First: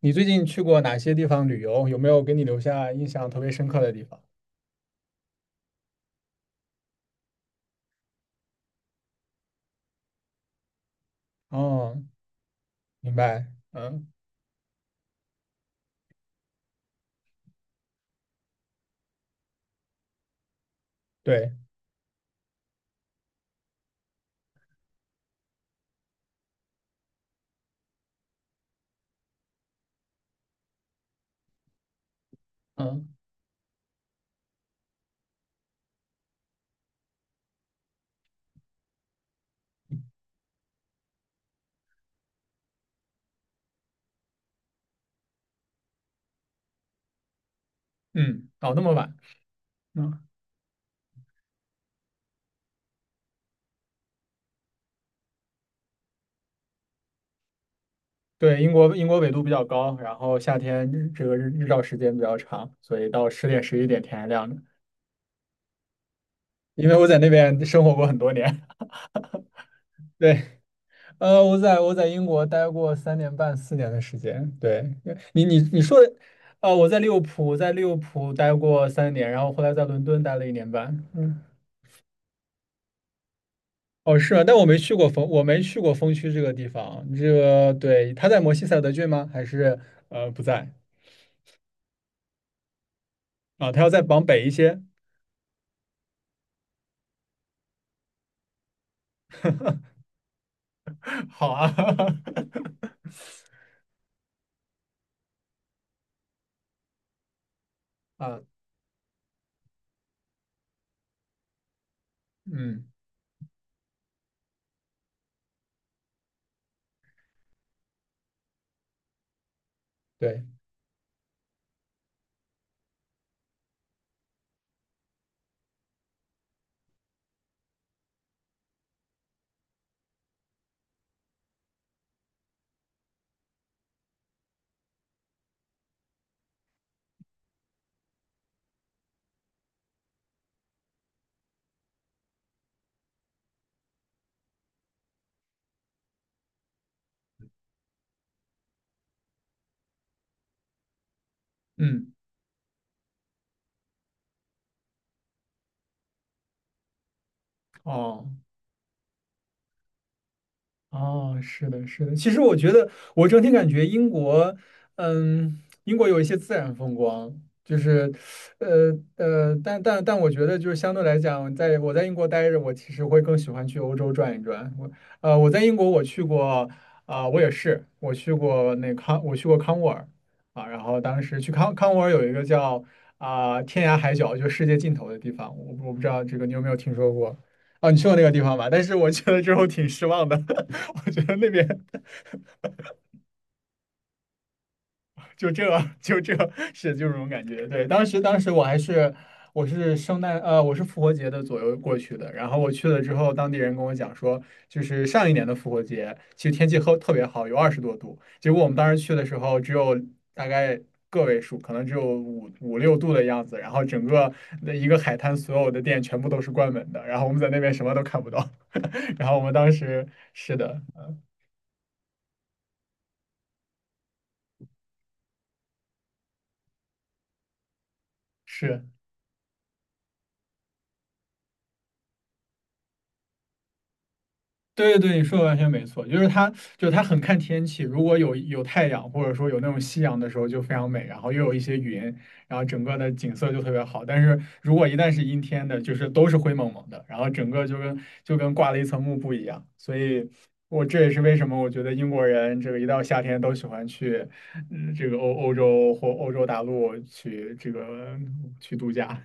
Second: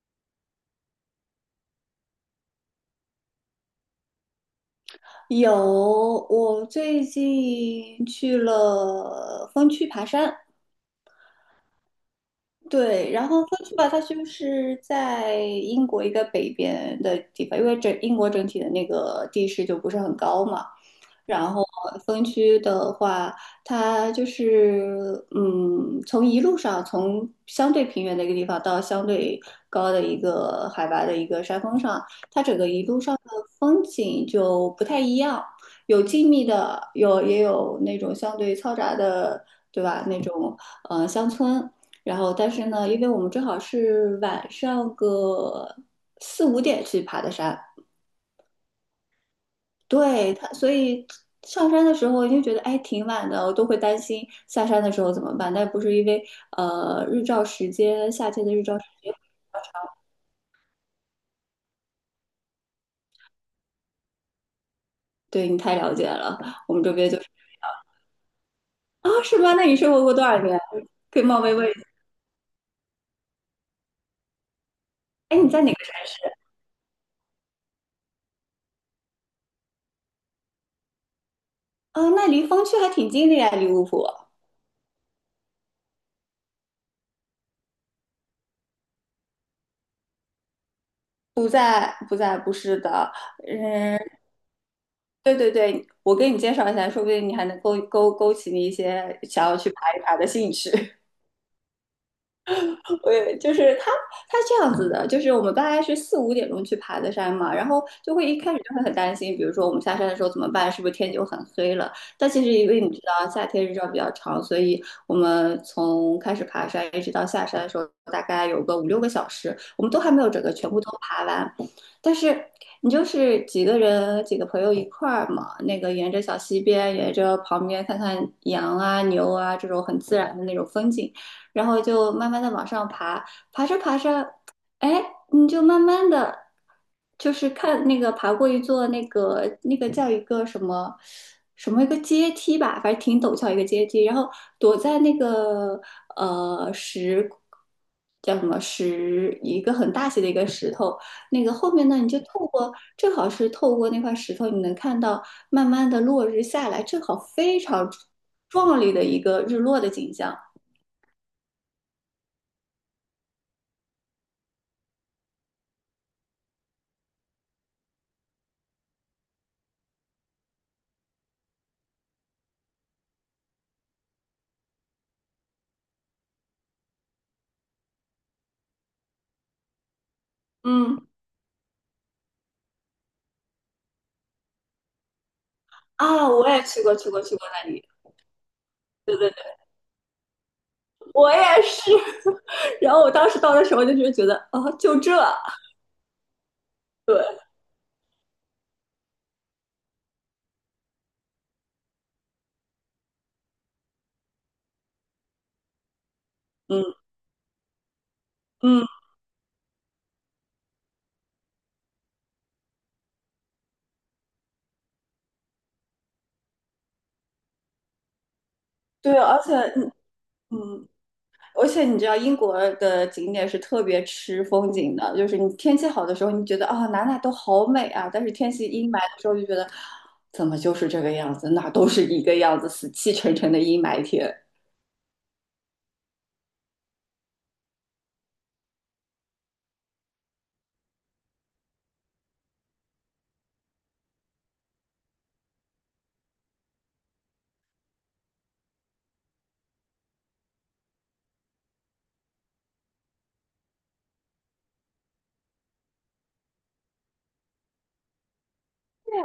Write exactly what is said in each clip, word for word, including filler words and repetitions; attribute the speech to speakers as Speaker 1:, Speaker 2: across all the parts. Speaker 1: 你最近去过哪些地方旅游？有没有给你留下印象特别深刻的地方？
Speaker 2: 有，我最近去了峰区爬山，
Speaker 1: 哦，
Speaker 2: 对，
Speaker 1: 明
Speaker 2: 然后
Speaker 1: 白。
Speaker 2: 分区吧，它
Speaker 1: 嗯，
Speaker 2: 就是在英国一个北边的地方，因为整英国整体的那个地势就不是很高嘛。然
Speaker 1: 对，
Speaker 2: 后分区的话，它就是嗯，从一路上从相对平原的一个地方到相对高的一个海拔的一个山峰上，它整个一路
Speaker 1: 嗯
Speaker 2: 上的风景就不太一样，有静谧的，有也有那种相对嘈杂的，对吧？那种呃乡村。然后但是呢，因为我们正好是晚上个四五点去爬的山，
Speaker 1: 嗯，哦，那么晚。嗯，
Speaker 2: 对他，所以上山的时候就觉得哎挺晚的，我都会担心下山的时候怎么办。但不是因为呃日照时间，夏天的
Speaker 1: 对，
Speaker 2: 日
Speaker 1: 英
Speaker 2: 照时
Speaker 1: 国英
Speaker 2: 间，
Speaker 1: 国纬度比较高，然后夏天日这个日日照时间比较长，所以到十点十一点天还亮着。
Speaker 2: 对你太了解了，我们
Speaker 1: 因
Speaker 2: 这
Speaker 1: 为我
Speaker 2: 边
Speaker 1: 在
Speaker 2: 就
Speaker 1: 那
Speaker 2: 是
Speaker 1: 边生活过很多年。
Speaker 2: 啊是吗？那你生活过多少
Speaker 1: 对，
Speaker 2: 年？可以冒
Speaker 1: 呃，
Speaker 2: 昧
Speaker 1: 我
Speaker 2: 问一
Speaker 1: 在
Speaker 2: 下，
Speaker 1: 我在英国待过三年半四年的时间。对，
Speaker 2: 哎
Speaker 1: 你
Speaker 2: 你
Speaker 1: 你
Speaker 2: 在哪
Speaker 1: 你
Speaker 2: 个山？
Speaker 1: 说的，呃，我在利物浦，在利物浦待过三年，然后后来在伦敦待了一年半。嗯。
Speaker 2: 啊，那离峰区还挺近的呀，离芜湖。
Speaker 1: 哦，是啊，但我没去过风，我没去过风区这个地方。这个，对，他在摩西塞德郡吗？还是呃不在
Speaker 2: 不在，不在，不是的，
Speaker 1: 啊？他要
Speaker 2: 嗯，
Speaker 1: 再往北一些。
Speaker 2: 对对对，我给你介绍一下，说不定你还能勾勾勾起你一些想要去爬一爬的兴趣。
Speaker 1: 好啊，
Speaker 2: 对，就是他，他这样子的，就是我们大概是四五点钟去爬的山嘛，然后就会一
Speaker 1: 啊，
Speaker 2: 开始就会很担心，比如说我们下山的时候怎么办，是不是天就很黑了？但其实因为
Speaker 1: 嗯，
Speaker 2: 你知道夏天日照比较长，所以我们从开始爬山一直到下山的时候，大概有个五六个小时，我们都还没有
Speaker 1: 对，
Speaker 2: 整个全部都爬完。但是你就是几个人几个朋友一块儿嘛，那个沿着小溪边，沿着旁边看看羊啊牛啊这种很自然的那种风景。然后就慢慢的往上爬，爬着爬着，哎，你就慢慢的，就是看那个爬过一座那个那个叫一个什么什么一个阶梯吧，反正挺陡峭一个阶梯，然后躲在那个呃石叫什么石一个很大些的一个石头，那个后面呢，你
Speaker 1: 嗯，
Speaker 2: 就透过正好是透过那块石头，你能看到慢慢的落日下来，正好非常
Speaker 1: 哦。
Speaker 2: 壮丽的一个日落的景象，
Speaker 1: 哦，是的，是的。其实我觉得，我整体感觉英国，嗯，英国有一些自然风光，就是，呃呃，但但但我觉得，就是相对来讲，在我在英国待着，我其实会更喜欢去欧洲转一转。我呃，我在英国我去过，啊、我也是，我去过那康，我去过康沃尔啊，然后
Speaker 2: 嗯。
Speaker 1: 当时去康康沃尔有一个叫啊、天涯海角，就世界尽头的地方，我不我不知道
Speaker 2: 啊，
Speaker 1: 这个
Speaker 2: 我
Speaker 1: 你有
Speaker 2: 也
Speaker 1: 没有
Speaker 2: 去
Speaker 1: 听
Speaker 2: 过，去
Speaker 1: 说
Speaker 2: 过，去
Speaker 1: 过？
Speaker 2: 过那里。
Speaker 1: 啊，你去过那个地方吧？但是我
Speaker 2: 对
Speaker 1: 去
Speaker 2: 对对，
Speaker 1: 了之后挺失望的。我觉
Speaker 2: 我
Speaker 1: 得
Speaker 2: 也
Speaker 1: 那边
Speaker 2: 是。然后我当时到的时候，就是觉得，哦，就这，
Speaker 1: 就这就这是就这
Speaker 2: 对，
Speaker 1: 种感觉。对，当时当时我还是我是圣诞呃我是复活节的左右过去的，然后我去了之后，当地人跟我讲说，就是上一年的复活节其实天气
Speaker 2: 嗯
Speaker 1: 特特别好，有二十多度，结果我们
Speaker 2: 嗯，
Speaker 1: 当时去的时候只有大概。个位数，可能只有五五六度的样子，然后整个的一个海滩所有的店全部都是关门的，然后我们在那边什么都看不到，
Speaker 2: 对，
Speaker 1: 然后
Speaker 2: 而
Speaker 1: 我
Speaker 2: 且，
Speaker 1: 们当
Speaker 2: 嗯
Speaker 1: 时是的，
Speaker 2: 嗯，
Speaker 1: 嗯，
Speaker 2: 而且你知道，英国的景点是特别吃风景的，就是你天气好的时候，你觉得啊、哪哪都好美啊，但是天气
Speaker 1: 是。
Speaker 2: 阴霾的时候，就觉得怎么就是这个样子，哪都是一个样子，死气沉沉的阴霾天。
Speaker 1: 对对对，你说的完全没错，就是它，就是它很看天气。如果有有太阳，或者说有那种夕阳的时候，就非常美，然后又有一些云，然后整个的景色就特别好。但是如果一旦是阴天的，就是都是灰蒙蒙的，然后整个就跟就跟挂了一层幕布一样。所以我这也是为什么我觉得英国人这个一到夏天都喜欢去，嗯，这个欧欧洲或欧洲大陆去这个嗯去度假。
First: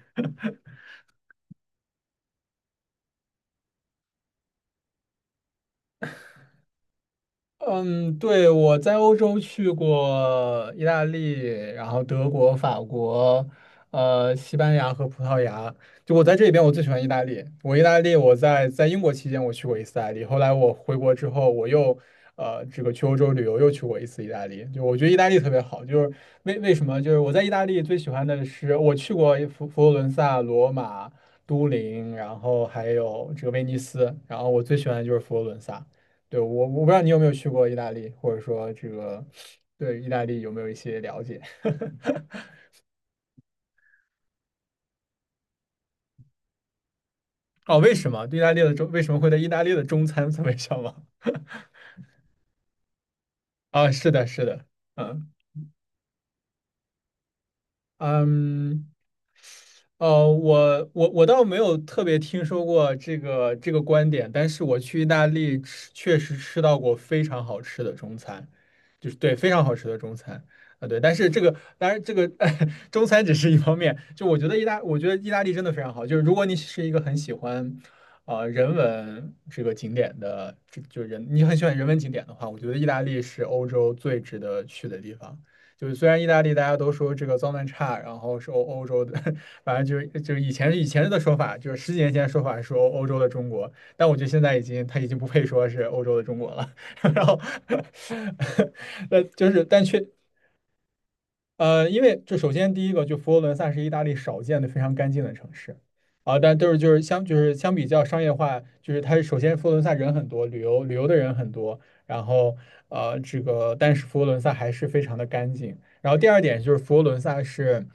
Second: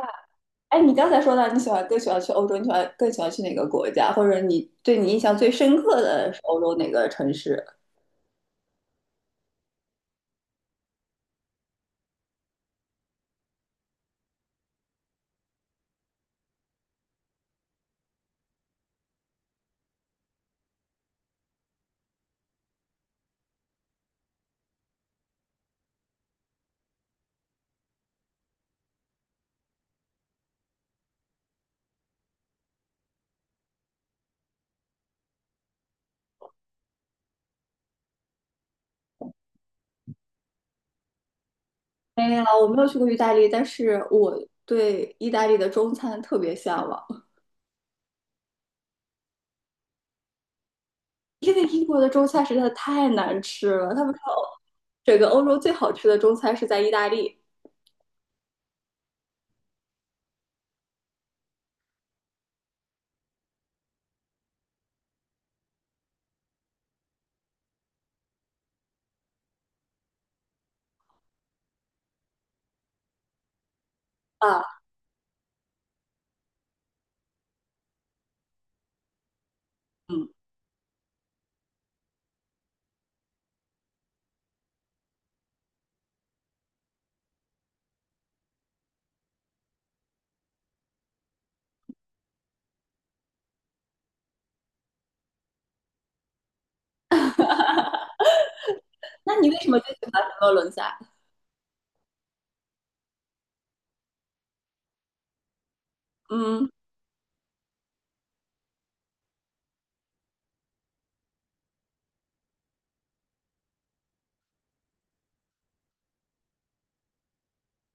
Speaker 2: 哎，你刚才说到你喜欢更喜欢去欧洲，你喜欢更喜欢去哪个国家，或者你对你印象最深刻的是欧洲哪个城市？
Speaker 1: 嗯，对，我在欧洲去过意大利，然后德国、法国，呃，西班牙和葡萄牙。就我在这里边，我最喜欢意大利。我意大利，我在在英国期间我去过一次意大利，后来我回国之后，我又呃这个去欧洲旅游又去过一次意大利。就我觉得意大利特别好，就是为为什么？就是我在意大利最喜欢的是我去过佛佛罗伦萨、罗马、都灵，然后还有这个威尼斯，然后我最喜欢的就是佛罗伦萨。对，我我不知道你有没有去过意大利，或者说这个对意大利有没有一些了解？
Speaker 2: 没有，我没有去过意大利，但是我对意大利的中餐特别向往，
Speaker 1: 哦，为什么对意大利的中为什么会在意大利的中餐 特别向往？
Speaker 2: 因为英国的中餐实在太难吃
Speaker 1: 啊，
Speaker 2: 了。他
Speaker 1: 是
Speaker 2: 们
Speaker 1: 的，
Speaker 2: 说欧
Speaker 1: 是的，
Speaker 2: 整
Speaker 1: 嗯。
Speaker 2: 个欧洲最好吃的中餐是在意大利
Speaker 1: 嗯，呃，我我我倒没有特别听说过这个这个观点，但是我去意大利吃，确实吃到过非常好吃的中餐，就是对非常好吃的中餐啊，对，但是这个当然这个 中餐只是一方面，就我觉得意
Speaker 2: 啊，
Speaker 1: 大我觉得意大利真的非常好，就是如果你是一个很喜欢啊、人文这个景点
Speaker 2: 嗯，
Speaker 1: 的，就就人你很喜欢人文景点的话，我觉得意大利是欧洲最值得去的地方。就是虽然意大利大家都说这个脏乱差，然后是欧欧洲的，反正就是就是以前以前的说法，就是十几年前的说法是欧欧洲的中国，但我觉得现在已经它已经不配说是欧洲的中国了。然后，那
Speaker 2: 那你
Speaker 1: 就
Speaker 2: 为
Speaker 1: 是
Speaker 2: 什么
Speaker 1: 但
Speaker 2: 最
Speaker 1: 却。
Speaker 2: 喜欢佛罗伦萨？
Speaker 1: 呃，因为这首先第一个，就佛罗伦萨是意大利少见的非常干净的城市啊，但
Speaker 2: 嗯
Speaker 1: 都是就是相就是相比较商业化，就是它首先佛罗伦萨人很多，旅游旅游的人很多，然后呃这个但是佛罗伦萨还是非常的干净。然后第二点就是佛罗伦萨是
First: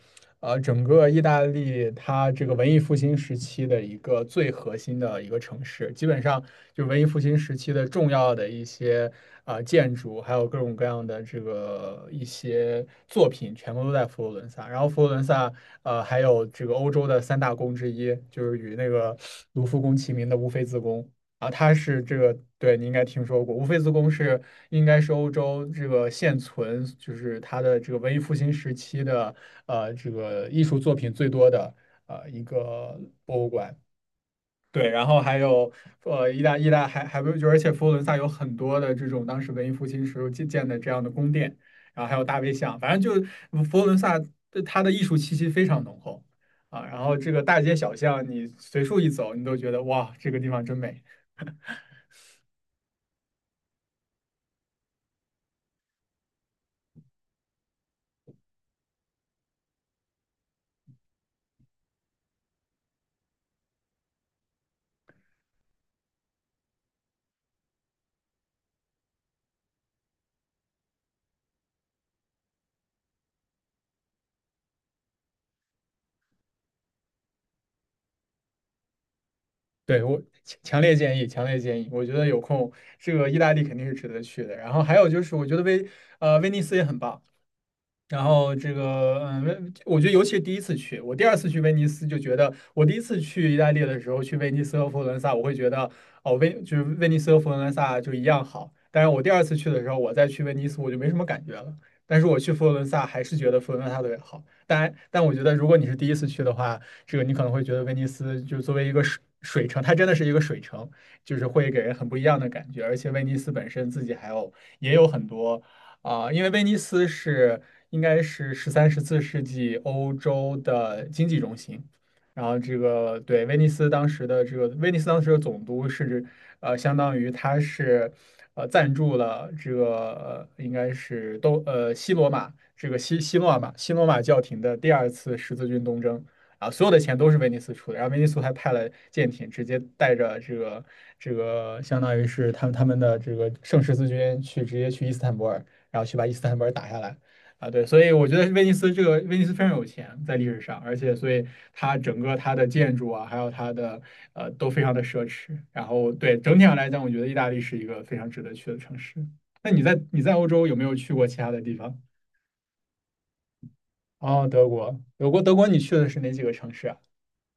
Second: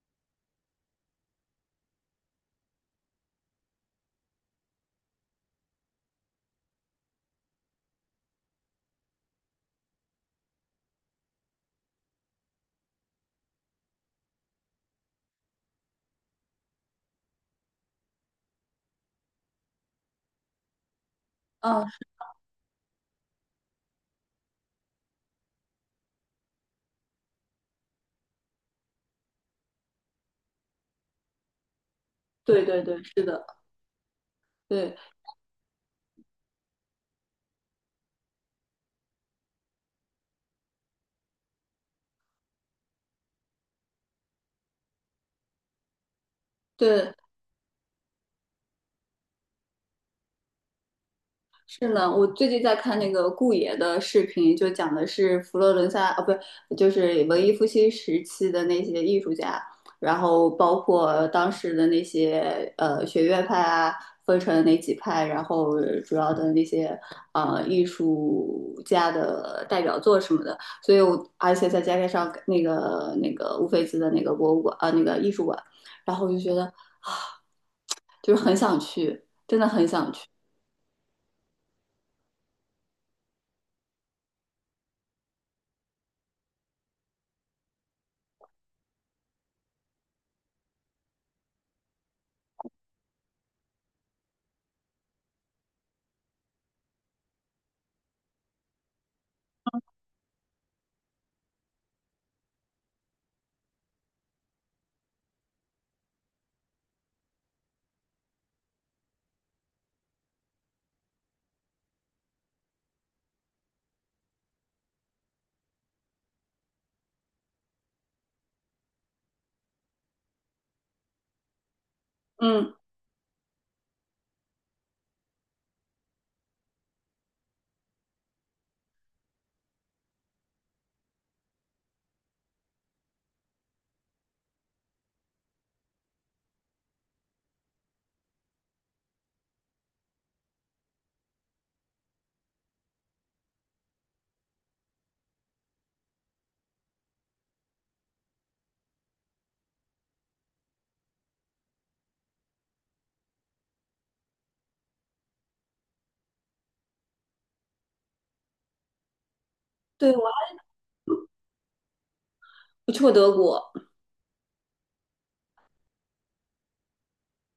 Speaker 1: 呃，整个意大利它这个文艺复兴时期的一个最核心的一个城市，基本上就是文艺复兴时期的重要的一些啊、建筑，还有各种各样的这个一些作品，全部都在佛罗伦萨。然后佛罗伦萨呃还有这个欧洲的三大宫之一，就是与那个卢浮宫齐名的乌菲兹宫。啊，它
Speaker 2: 嗯，
Speaker 1: 是这个，对，你应该听说过，乌菲兹宫是应该是欧洲这个现存，就是它的这个文艺复兴时期的呃这个艺术作品最多的呃一
Speaker 2: 对对
Speaker 1: 个
Speaker 2: 对，是
Speaker 1: 博
Speaker 2: 的，
Speaker 1: 物馆。对，
Speaker 2: 对
Speaker 1: 然后还有呃意大意大还还不就而且佛罗伦萨有很多的这种当时文艺复兴时候建建的这样的宫殿，然后还有大卫像，反正就是佛罗伦萨对它的艺术气息非常浓厚啊。然
Speaker 2: 对，
Speaker 1: 后这个大街小巷，你随处一走，你都觉得哇，这个地方真美。
Speaker 2: 是呢，我最近在看那个顾爷的视频，就讲的是佛罗伦萨啊，不是，就是文艺复兴时期的那些艺术家，然后包括当时的那些呃学院派啊，分成哪几派，然后呃主要的那些呃艺术家的代表作什么的，所以我而且再加上那个那个乌菲兹的那个博物馆啊，那个艺术馆，然后我就觉得就是很想去，真的很
Speaker 1: 对，
Speaker 2: 想
Speaker 1: 我
Speaker 2: 去，
Speaker 1: 强强烈建议，强烈建议。我觉得有空，这个意大利肯定是值得去的。然后还有就是，我觉得威呃威尼斯也很棒。然后这个，嗯，我觉得尤其是第一次去，我第二次去威尼斯就觉得，我第一次去意大利的时候，去威尼斯和佛罗伦萨，我会觉得，哦，威就是威尼斯和佛罗伦萨就一样好。但是我第二次去的时候，我再去威尼斯，我就没什么感觉了。但是我去佛罗伦萨，还是觉得佛罗伦萨特别好。当然，但我觉得如果你是第一次去的话，这个你可能会觉得威尼斯就作为一个水水城，它真的是一个水城，就是会给人很不一样的感觉。而且威尼斯本身自己还有也有很多。啊，因为威尼斯是应该是十三、十四世纪欧洲的经济中心，然后
Speaker 2: 嗯，
Speaker 1: 这个对威尼斯当时的这个威尼斯当时的总督是指呃，相当于他是呃赞助了这个呃应该是都呃西罗马这个西西罗马西罗马教廷的第二次十字军东征。啊，所有的钱都是威尼斯出的，然后威尼斯还派了舰艇，直接带着这个这个，相当于是他们他们的这个圣十字军去直接去伊斯坦布尔，然后去把伊斯坦布尔打下来。啊，对，所以我觉得威尼斯这个威尼斯非常有钱，在历史上，而且所以它整个它的建筑啊，还有它的呃都非常的奢侈。然后对整体上来讲，我觉得意大利是一个非常值得去的城市。那你在
Speaker 2: 对，
Speaker 1: 你
Speaker 2: 我
Speaker 1: 在欧
Speaker 2: 还
Speaker 1: 洲有没有去过其他的地方？
Speaker 2: 没去过德国。
Speaker 1: 哦，德国，德国，德国，你去的是哪几个城市啊？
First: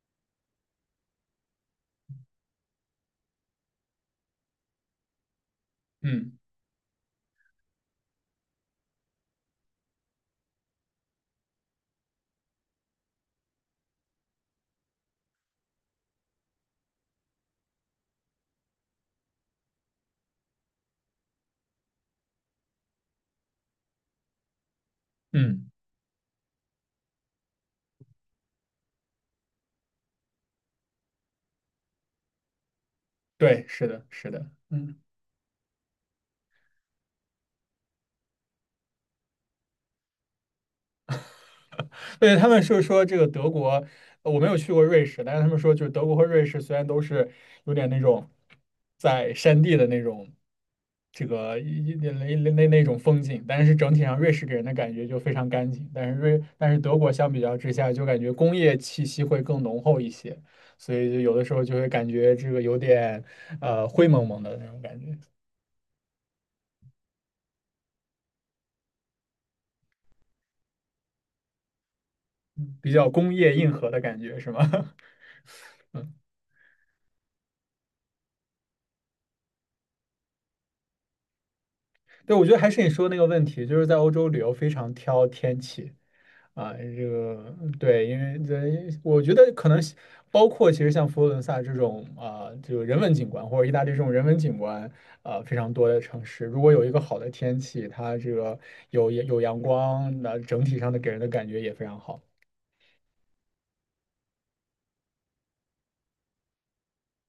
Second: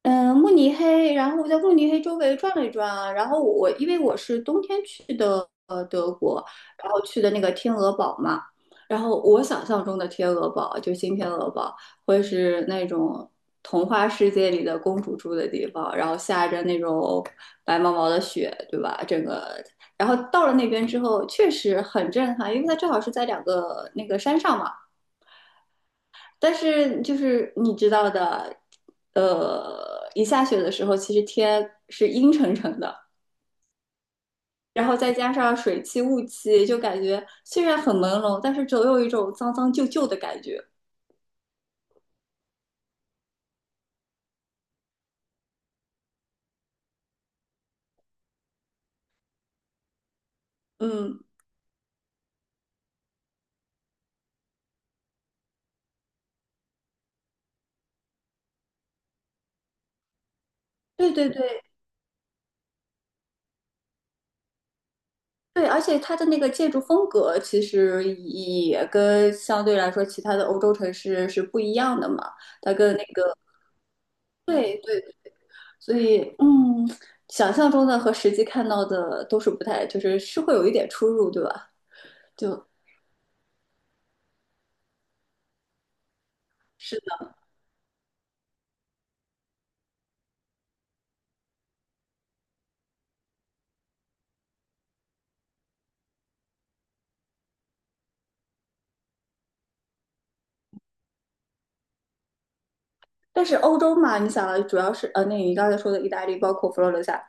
Speaker 2: 嗯，慕尼黑，然后我在慕尼黑周围转了一转啊，然后我因为我是冬天去的呃德
Speaker 1: 嗯
Speaker 2: 国，然后去的那个天鹅堡嘛，然后我想象中的天鹅堡就新天鹅堡会是那种童话世界里的公主住的地方，然后下着那种白毛毛的雪，对吧？整个，然后到了那边之后确实很震撼，因为它正好是在两个那个山上嘛。
Speaker 1: 嗯，
Speaker 2: 但是就是你知道的，呃，一下雪的时候，其实天是阴沉沉的，
Speaker 1: 对，是的，是的，
Speaker 2: 然
Speaker 1: 嗯。
Speaker 2: 后再加上水汽、雾气，就感觉虽然很朦胧，但是总有一种脏脏旧旧的感觉。
Speaker 1: 对，他们是说这个德国，呃我没有去过瑞士，但是他们说就是德国和瑞士虽然都是有点那种在山地的那种
Speaker 2: 嗯，
Speaker 1: 这个一一那那那那种风景，但是整体上瑞士给人的感觉就非常干净，但是瑞但是德国相比较之下就感觉工业气息会更浓厚一些，所以
Speaker 2: 对
Speaker 1: 就
Speaker 2: 对
Speaker 1: 有的时候
Speaker 2: 对
Speaker 1: 就会感觉这个有点呃灰蒙蒙的那种感觉，
Speaker 2: 对，而且它的那个建筑风格其实也跟相对来说其他的欧洲城市是不一样的嘛，它
Speaker 1: 比
Speaker 2: 跟那
Speaker 1: 较工
Speaker 2: 个
Speaker 1: 业硬核的感觉是吗？
Speaker 2: 对对，所以嗯，想象中的和实际看到的都是不太，就是是会有一点出入，对吧？
Speaker 1: 对，我觉得
Speaker 2: 就
Speaker 1: 还是你说的那个问题，就是在欧洲旅游非常挑天气啊，
Speaker 2: 是
Speaker 1: 这
Speaker 2: 的，
Speaker 1: 个对，因为这我觉得可能是包括其实像佛罗伦萨这种啊，这个人文景观或者意大利这种人文景观啊非常多的城市，如果有一个好的天气，它这个有有阳光，那整体上的给人的感觉也非常好。
Speaker 2: 但是欧洲嘛，你想啊，主要是呃，那你刚才说的意大利，包括佛罗伦萨，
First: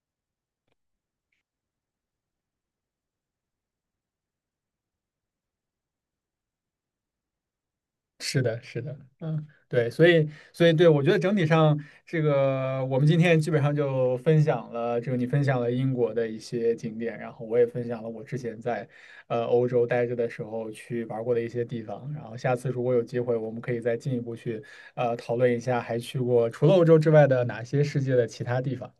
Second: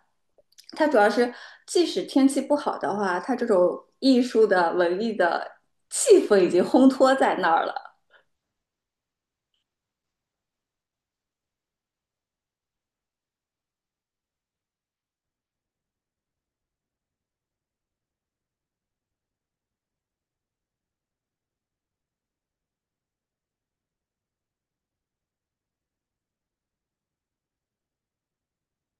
Speaker 2: 它主要是即使天气不好的话，它这种艺术的、文艺的气氛已经烘托在那儿了。
Speaker 1: 是的，是的，嗯，对，所以，所以，对，我觉得整体上，这个我们今天基本上就分享了，这个你分享了英国的一些景点，然后我也分享了我之前在呃欧洲待着的时候去玩过的一些地方，然后下次如果有机会，我们可以再进一步去呃讨论一下，还去过除了欧洲之外的哪些世界的其他地方。